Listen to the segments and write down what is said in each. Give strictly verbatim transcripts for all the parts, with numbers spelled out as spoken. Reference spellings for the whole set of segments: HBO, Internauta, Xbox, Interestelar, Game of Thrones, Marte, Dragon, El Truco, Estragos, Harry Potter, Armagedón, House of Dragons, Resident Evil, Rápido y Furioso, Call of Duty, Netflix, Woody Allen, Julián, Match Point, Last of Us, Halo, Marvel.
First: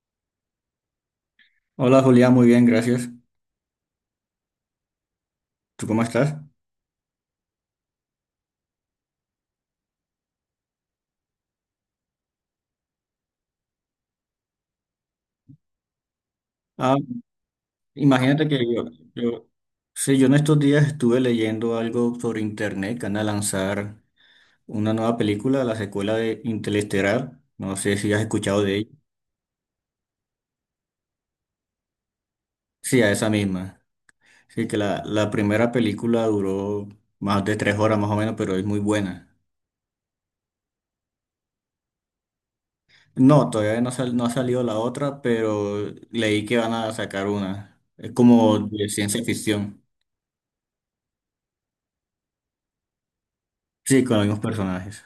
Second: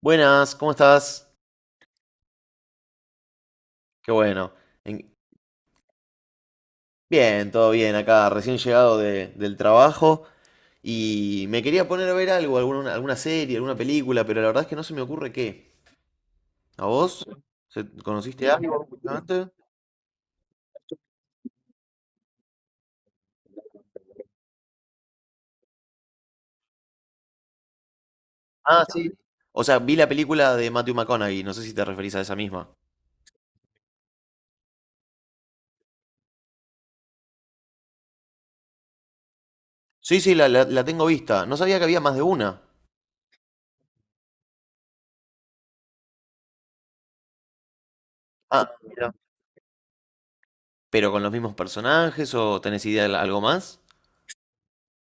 Buenas, ¿cómo estás? Hola Julián, muy bien, gracias. Qué bueno. En- ¿Tú cómo estás? Bien, todo bien acá, recién llegado de- del trabajo y me quería poner a ver algo, alguna, alguna serie, alguna película, pero la verdad es que no se me ocurre qué. ¿A Ah, vos? ¿Se- imagínate ¿Conociste que yo, algo últimamente? yo, sí, yo en estos días estuve leyendo algo sobre internet que van a lanzar una nueva película, la secuela de Interestelar. No sé si has escuchado de Ah, ella. sí. O sea, vi la película de Matthew McConaughey, no sé si te referís a esa misma. Sí, a esa misma. Sí, que la, la primera película duró más de tres horas más o menos, pero es muy buena. Sí, sí, la, la- la tengo vista. No sabía que había más de una. No, todavía no, sal- no ha salido la otra, pero leí que van a sacar una. Es como Ah, de mira. ciencia ficción. ¿Pero con los mismos personajes o tenés idea de la- algo más? Sí, con los mismos personajes.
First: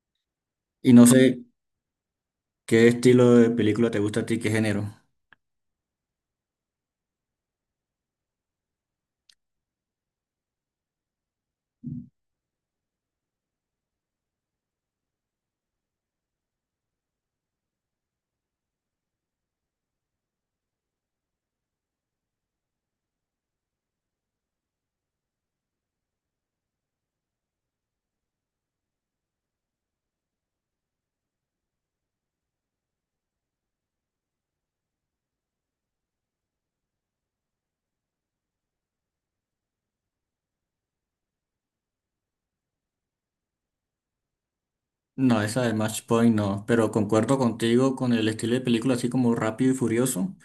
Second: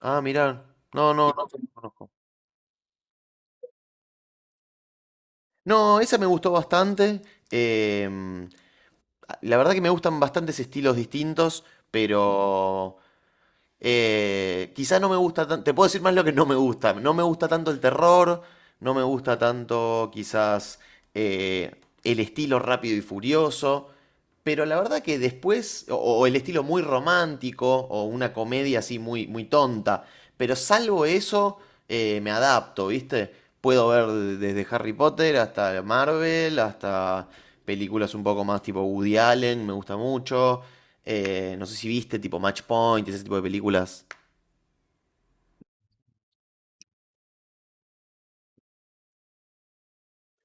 Ah, mirá. Y no No, no, sé. no. ¿Qué estilo de película te gusta a ti? ¿Qué género? No, esa me gustó bastante. em, la verdad que me gustan bastantes estilos distintos, pero eh, quizá no me gusta tanto, te puedo decir más lo que no me gusta. No me gusta tanto el terror, no me gusta tanto quizás eh, el estilo rápido y furioso, pero la verdad que después, o, o el estilo muy romántico, o una comedia así muy, muy tonta, pero salvo eso, eh, me adapto, ¿viste? Puedo ver de- desde Harry Potter hasta Marvel, hasta películas un poco más tipo Woody Allen, me gusta mucho. Eh, no sé si viste, tipo Match Point, ese tipo de películas. No, esa de Match Point no, pero concuerdo contigo con el estilo de película así como rápido y furioso,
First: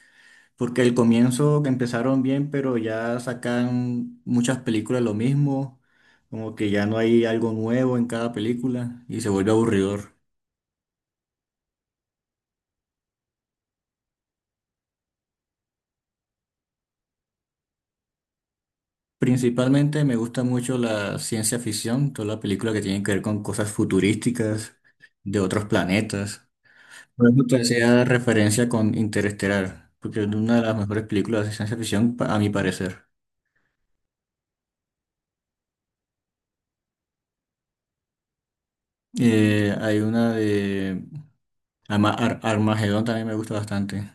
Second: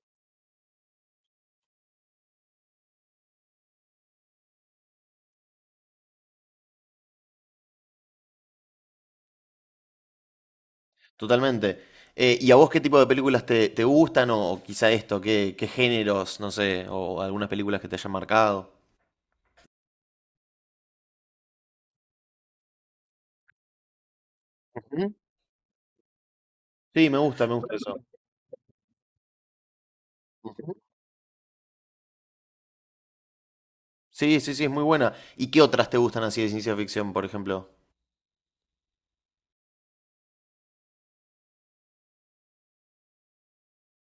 porque el comienzo que empezaron bien, pero ya sacan muchas películas lo mismo, como que ya no hay algo nuevo en cada película y se vuelve aburridor. Totalmente. Eh, ¿y a vos qué tipo de películas te, te gustan? O, o quizá esto, ¿qué, ¿qué géneros, no sé, o algunas películas que te hayan marcado? Principalmente me gusta mucho la ciencia ficción, toda la película que tiene que ver con cosas futurísticas Ujú. de otros planetas. Sí, me Por eso gusta, me te gusta eso. hacía referencia con Interestelar, porque es una de Ujú. las mejores películas de ciencia ficción, pa- a mi parecer. Sí, sí, sí, es muy buena. ¿Y qué otras te gustan así de ciencia ficción, por ejemplo? Eh, hay una de Ama- Ar- Armagedón también me gusta bastante.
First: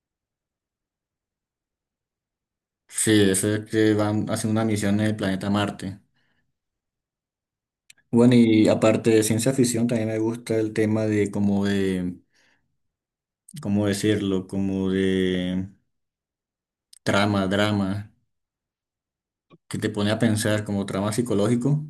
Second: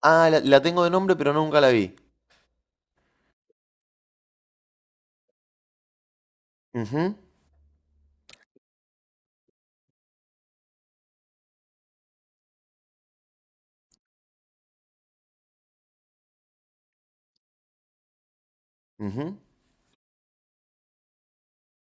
Ah, la, la tengo de nombre, pero nunca la vi. Sí, eso es que van a hacer una misión en el planeta Marte. Ujú, Bueno, y aparte de ciencia ficción, también me gusta el tema de como de, ¿cómo decirlo? Como de trama, drama, ujú. que te pone a pensar como trama psicológico,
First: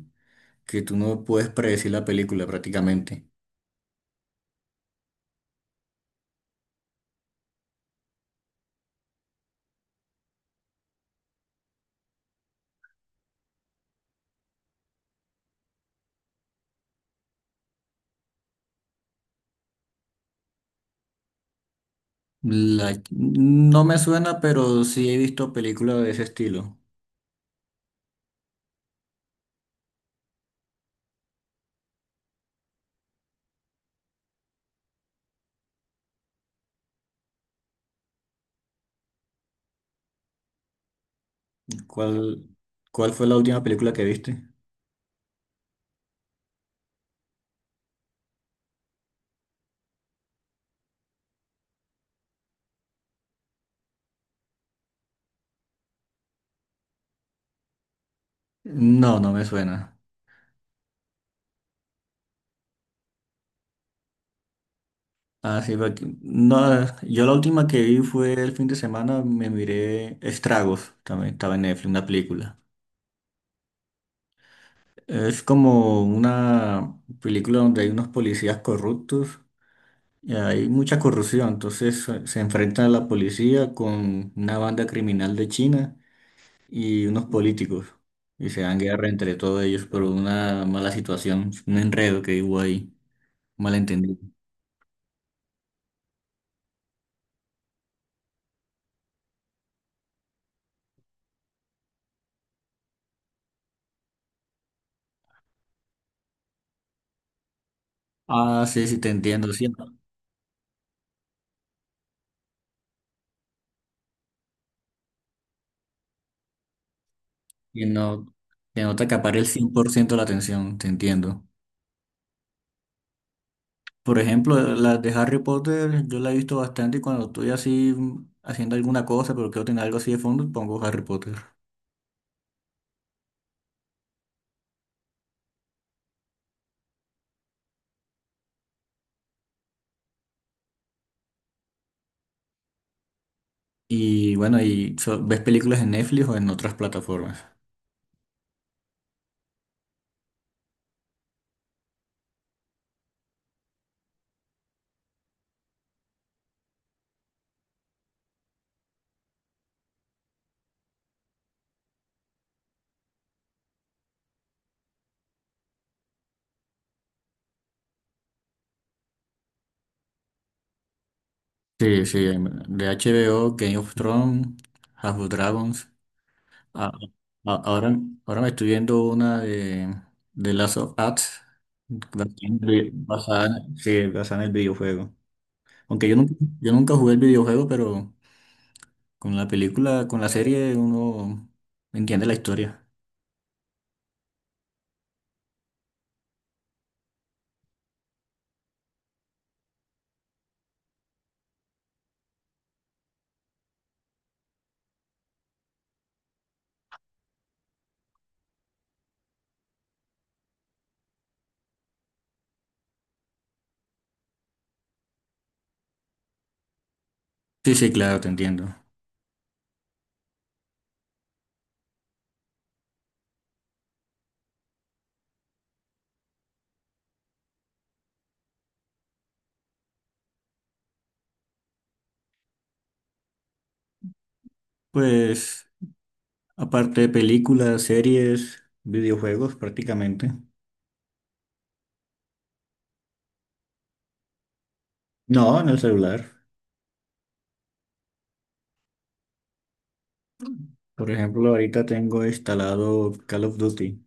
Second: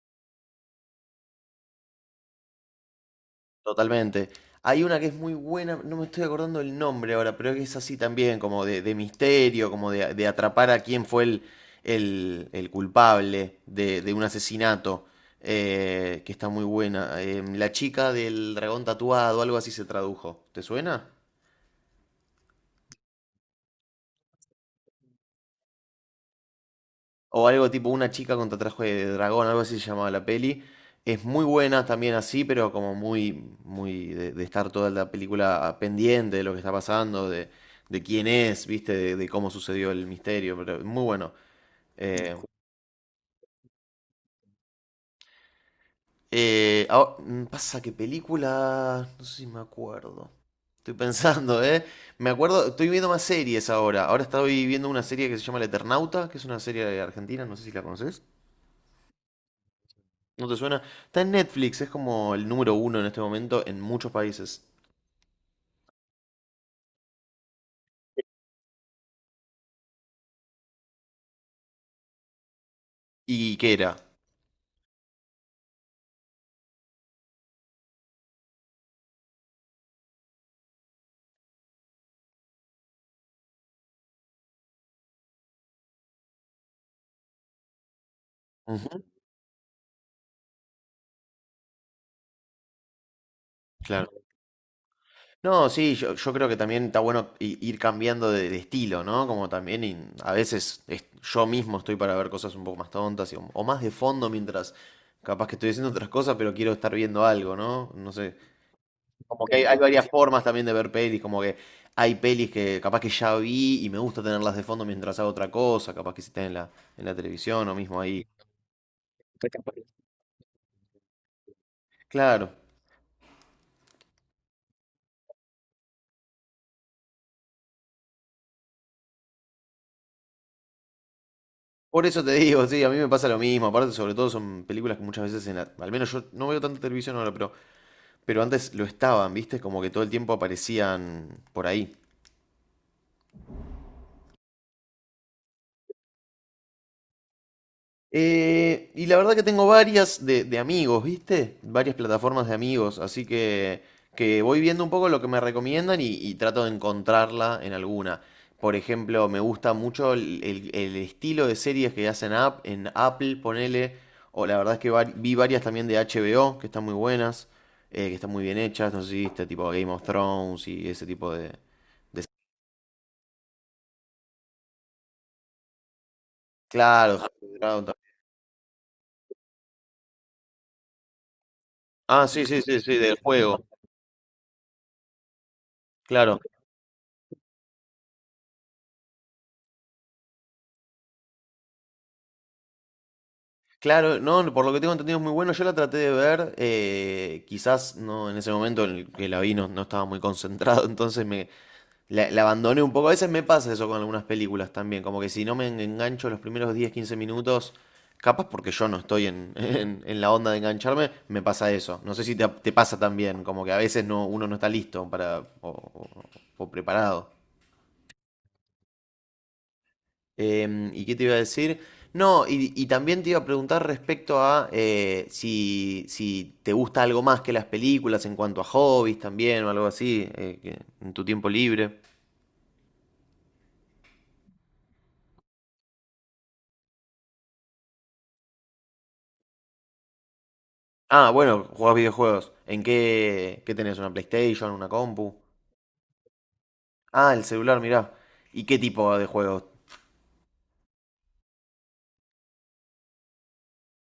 que tú no puedes predecir la película prácticamente. Totalmente. Hay una que es muy buena, no me estoy acordando el nombre ahora, pero que es así también, como de, de misterio, como de, de atrapar a quién fue el, el, el culpable de, de un asesinato, eh, que está muy buena. Em, La chica del dragón tatuado, algo así se tradujo. ¿Te suena? La- No me suena, pero sí he visto películas de ese estilo. O algo tipo una chica contra traje de dragón, algo así se llamaba la peli. Es muy buena también así, pero como muy, muy de, de estar toda la película pendiente de lo que está pasando, de, de quién es, viste, de, de cómo sucedió el misterio, pero muy bueno. Eh, ¿Cuál, cuál fue la última película que viste? Eh, ah, mm, pasa que película, no sé si me acuerdo. Estoy pensando, ¿eh? Me acuerdo, estoy viendo más series ahora. Ahora estoy viendo una serie que se llama El Eternauta, que es una serie argentina, no sé si la conoces. No, no me suena. ¿No te suena? Está en Netflix, es como el número uno en este momento en muchos países. Ah, sí, porque- no, yo la última que vi fue el fin de semana, me miré Estragos, también estaba en Netflix, una película. ¿Y qué era? Es como una película donde hay unos policías corruptos y hay mucha corrupción, entonces se se enfrentan a la policía con una banda criminal de China y unos políticos. Y se dan Ujú, guerra entre todos ellos por una mala situación, un enredo que hubo ahí, un malentendido. claro. No, sí, yo, yo creo que también está bueno i- ir cambiando de, de estilo, ¿no? Como también y a veces es- yo mismo estoy para ver cosas un poco más tontas y- o más de fondo mientras capaz que estoy haciendo otras cosas, pero quiero estar viendo algo, ¿no? No sé. Ah, sí, sí, te Como entiendo, que hay, sí. hay varias formas también de ver pelis, como que hay pelis que capaz que ya vi y me gusta tenerlas de fondo mientras hago otra cosa, capaz que si están en la, en la televisión o Que mismo ahí. no, que no te acapare el cien por ciento la atención, te entiendo. Claro. Por ejemplo, las de Harry Potter, yo la he visto bastante y cuando estoy así mm, haciendo alguna cosa, pero quiero tener algo así de fondo, pongo Harry Potter. Por eso te digo, sí, a mí me pasa lo mismo. Aparte, sobre todo son películas que muchas veces en la- al menos yo no veo tanta televisión ahora, pero, pero antes lo estaban, ¿viste? Como que todo el tiempo aparecían por ahí. Y bueno, y so- ¿ves películas en Netflix o en otras plataformas? Eh, y la verdad que tengo varias de, de amigos, ¿viste? Varias plataformas de amigos, así que, que voy viendo un poco lo que me recomiendan y, y trato de encontrarla en alguna. Por ejemplo, me gusta mucho el, el- el estilo de series que hacen app, en Apple, ponele, o la verdad es que vari- vi varias también de H B O, que están muy buenas, eh, que están muy bien hechas, no sé si viste, tipo Game of Thrones y ese tipo de... Sí, de sí, de H B O, Game of Thrones, House of Dragons. A- a- claro, Dragon Ahora, también. ahora me estoy viendo una de, de Last of Us, Ah, basada sí, sí, en sí, el sí, del basada- juego, sí, basada en el videojuego. Aunque yo nunca, claro. yo nunca jugué el videojuego, pero con la película, con la serie uno entiende la historia. Claro, no, por lo que tengo entendido es muy bueno. Yo la traté de ver, eh, quizás no en ese momento en el que la vi no, no estaba muy concentrado, entonces me la, la abandoné un poco. A veces me pasa eso con algunas películas también, como que si no me en- engancho los primeros diez quince minutos, capaz porque yo no estoy en, en- en la onda de engancharme, me pasa eso. No sé si te, te pasa también, como que a veces no, uno no está listo para, o o- o preparado. Sí, sí, claro, te entiendo. Em, ¿y qué te iba a decir? No, y, y también te iba a preguntar respecto a eh, si, si te gusta algo más que las películas en cuanto a hobbies también o algo así, eh, que- en tu tiempo libre. Pues aparte de películas, series, videojuegos prácticamente. Ah, bueno, jugás videojuegos. ¿En qué, qué tenés? ¿Una PlayStation? ¿Una compu? No, en el celular. Ah, el celular, mirá. ¿Y qué tipo de juegos? Por ejemplo, ahorita tengo instalado Call of Duty.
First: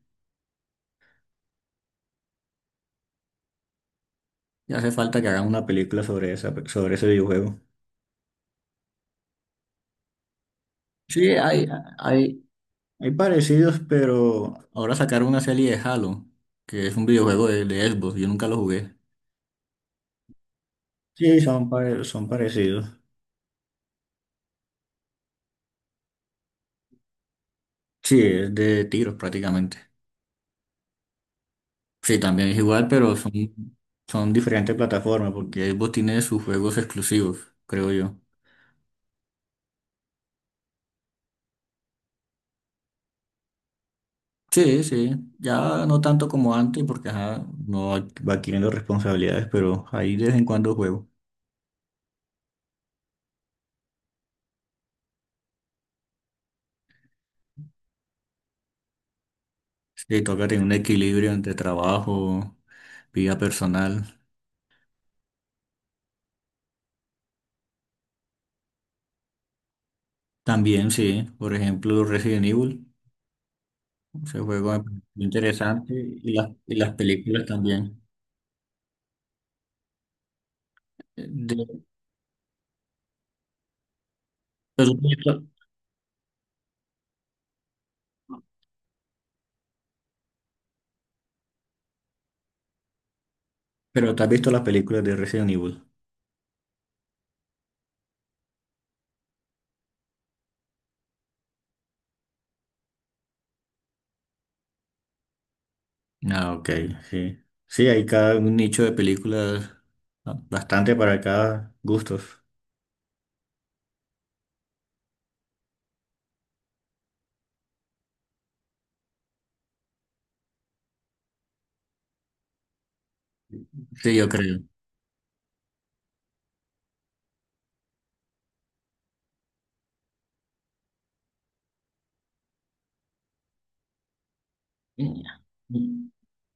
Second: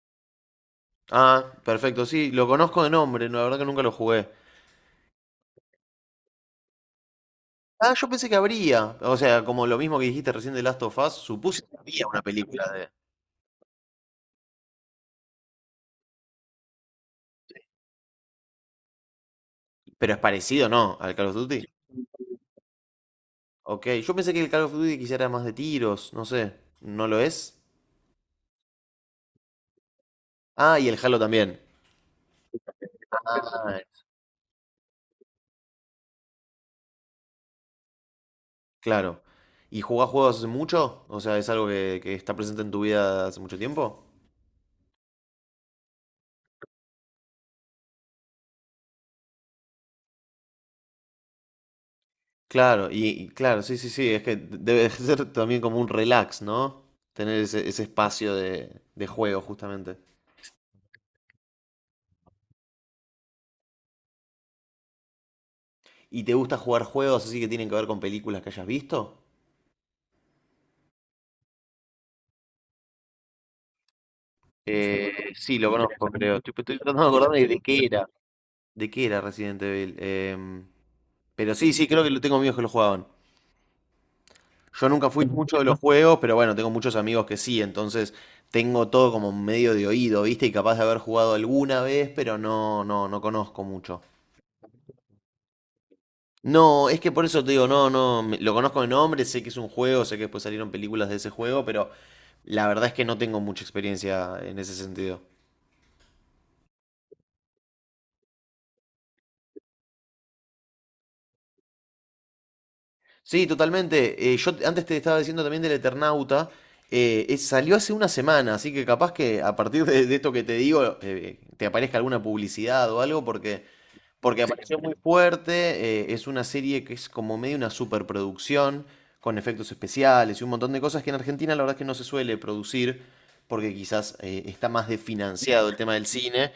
Ah, perfecto, sí, lo conozco de nombre, no, la verdad que nunca lo jugué. Y hace falta que hagan una película sobre esa, sobre ese videojuego. Ah, yo pensé que habría. O sea, como lo mismo que dijiste recién de Last of Us, Sí, supuse hay, que había una hay, película de... hay parecidos, pero ahora sacaron una serie de Halo, que es un videojuego de, de Xbox, yo nunca lo jugué. Pero es parecido, ¿no? Al Call of Sí, Duty. son, pare- son parecidos. Ok, yo pensé que el Call of Duty quizá era más de tiros, no sé, ¿no lo es? Sí, es de tiros prácticamente. Ah, y el Halo también. Sí, también es igual, pero son, Ah, son diferentes plataformas, porque Xbox tiene sus juegos exclusivos, creo yo. claro. ¿Y jugás juegos hace mucho? O sea, ¿es algo que, que está presente en tu vida hace mucho tiempo? Sí, sí, ya no tanto como antes, porque ajá, no ad- va adquiriendo responsabilidades, pero ahí de vez en cuando juego. Claro, y, y claro, sí, sí, sí, es que debe ser también como un relax, ¿no? Tener ese, ese espacio de, de juego, justamente. Sí, toca tener un equilibrio entre trabajo, vida personal. ¿Y te gusta jugar juegos así que tienen que ver con películas que hayas visto? También, sí. Por ejemplo, Resident Evil, ese juego me pareció Eh, sí, lo interesante conozco, y creo. las, Estoy, y estoy las tratando de películas acordarme de qué también. era. ¿De qué era Resident Evil? Em, Eh, Pero sí, De- sí, creo que lo tengo amigos que lo jugaban. Yo pero, tú has nunca fui visto- mucho de los juegos, pero bueno, tengo muchos amigos que sí, entonces tengo todo como medio de oído, ¿viste? Y capaz de haber jugado alguna vez, pero no, no, no conozco mucho. pero ¿te has visto las películas de Resident Evil? No, es que por eso te digo, no, no, me- lo conozco de nombre, sé que es un juego, sé que después salieron películas de ese juego, pero la verdad es que no tengo mucha experiencia en ese sentido. Ah, ok, sí. Sí, hay cada un nicho de películas, ah, bastante para cada gustos. Sí, totalmente. Eh, yo te- antes te estaba diciendo también del Eternauta. Eh, es- salió hace una semana, así que capaz que a partir de, de esto que te digo, eh, eh, te aparezca alguna publicidad o algo, porque Sí, yo porque creo. apareció muy fuerte, eh, es una serie que es como medio una superproducción, con efectos especiales y un montón de cosas que en Argentina la verdad es que no se suele producir, porque quizás eh, está más desfinanciado el tema del cine,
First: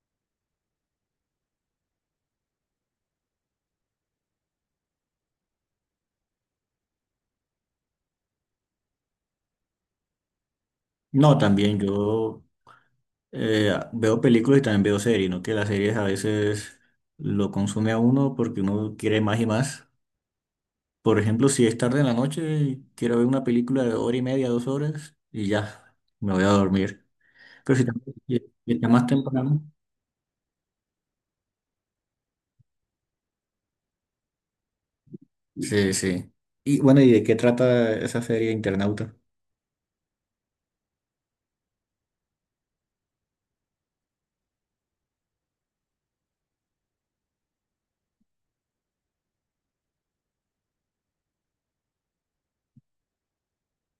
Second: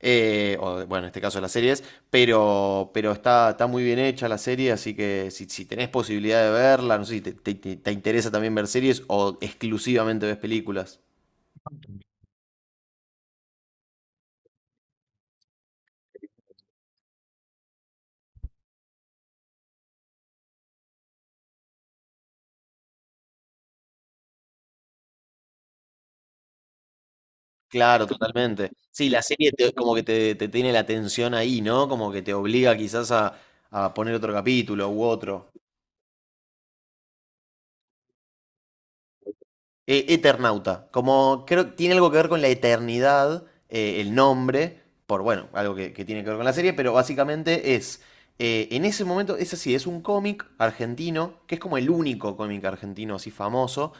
eh, o de- bueno, en este caso de las series, pero, pero está, está muy bien hecha la serie, así que si, si tenés posibilidad de verla, no sé si te, te- te- te interesa también ver series o exclusivamente ves películas. No, también yo eh, ah, veo películas y también veo series, ¿no? Que las series a veces lo consume a uno porque uno quiere más y más. Por ejemplo, si es tarde en la noche, quiero ver una película de hora y media, dos horas, y ya, me voy a dormir. Pero si Claro, también si totalmente. está más Sí, la serie temprano. te- como que te, te tiene la atención ahí, ¿no? Como que te obliga quizás a, a poner otro capítulo u otro. Sí, sí. Y bueno, ¿y de qué trata esa serie Internauta? E- Eternauta, como creo que tiene algo que ver con la eternidad, eh, el nombre, por bueno, algo que, que tiene que ver con la serie, pero básicamente es, eh, en ese momento, es así, es un cómic argentino, que es como el único cómic argentino así famoso,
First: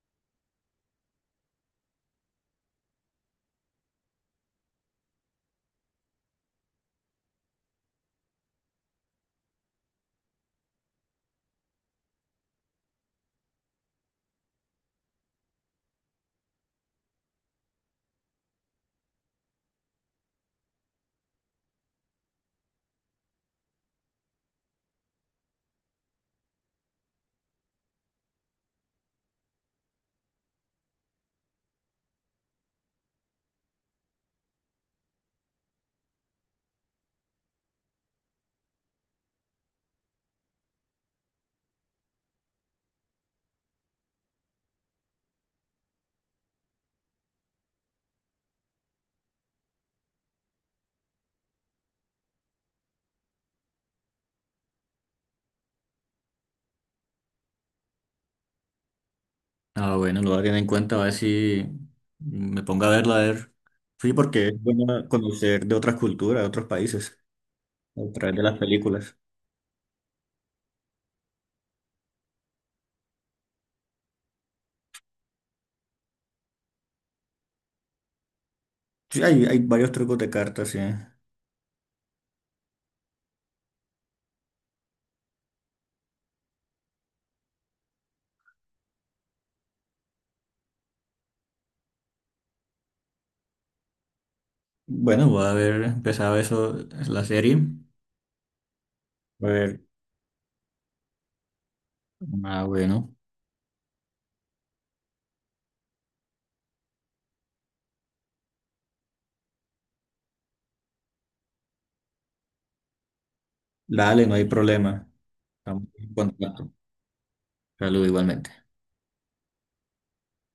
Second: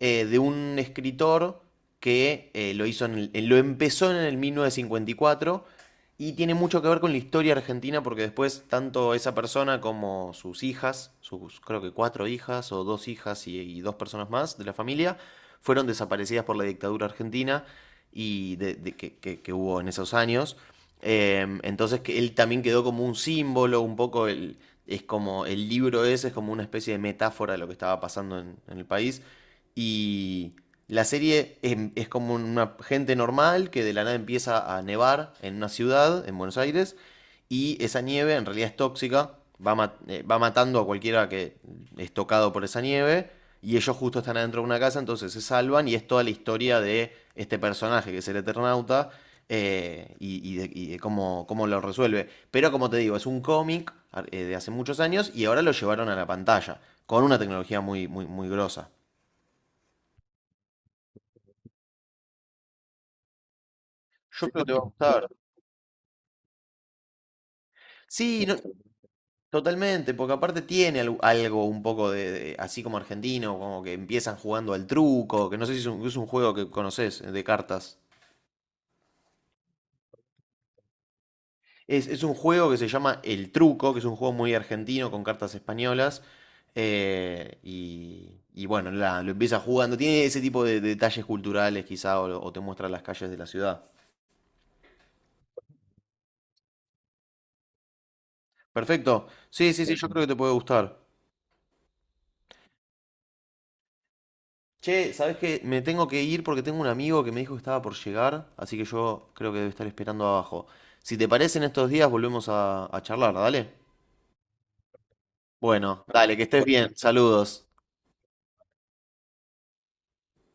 eh, de un escritor que eh, lo hizo en el- eh, lo empezó en el mil novecientos cincuenta y cuatro y cuatro y tiene mucho que ver con la historia argentina porque después tanto esa persona como sus hijas, sus creo que cuatro hijas o dos hijas y, y dos personas más de la familia, fueron desaparecidas por la dictadura argentina y de, de- que, que- que hubo en esos años. Eh, entonces que él también quedó como un símbolo, un poco el, es como el libro ese es como una especie de metáfora de lo que estaba pasando en, en el país. Y la serie es, es como una gente normal que de la nada empieza a nevar en una ciudad, en Buenos Aires, y esa nieve en realidad es tóxica, va, ma- eh, va matando a cualquiera que es tocado por esa nieve, y ellos justo están adentro de una casa, entonces se salvan, y es toda la historia de este personaje que es el Eternauta, eh, y, y de, y de cómo, cómo lo resuelve. Pero como te digo, es un cómic eh, de hace muchos años, y ahora lo llevaron a la pantalla, con una tecnología muy, muy, muy grosa. Ah, bueno, lo voy a tener en cuenta, a ver si me pongo a verla, a ver. Sí, porque Yo creo es que te va a bueno gustar. conocer de otras culturas, de otros países, a través de Sí, no- las películas. Totalmente, porque aparte tiene algo, algo un poco de, de- así como argentino, como que empiezan jugando al truco, que no sé si es un, es un juego que conoces de cartas. Sí, hay, hay varios trucos de cartas, sí. Es, es un juego que se llama El Truco, que es un juego muy argentino con cartas españolas. Eh, y, y bueno, la- lo empieza jugando. Tiene ese tipo de, detalles culturales, quizá, o, o te muestra las calles de la ciudad. Bueno, voy a ver, empezado eso, la serie. Perfecto. A Sí, ver, sí, sí, yo creo que te puede gustar. ah, bueno, Che, ¿sabés qué? Me tengo que ir porque tengo un amigo que me dijo que estaba por llegar, así que yo creo que debe estar esperando abajo. Si te parece, en estos días volvemos a, a charlar, dale. dale, no hay problema. Estamos Bueno, en dale, que estés contacto. bien. Saludos. Saludos igualmente.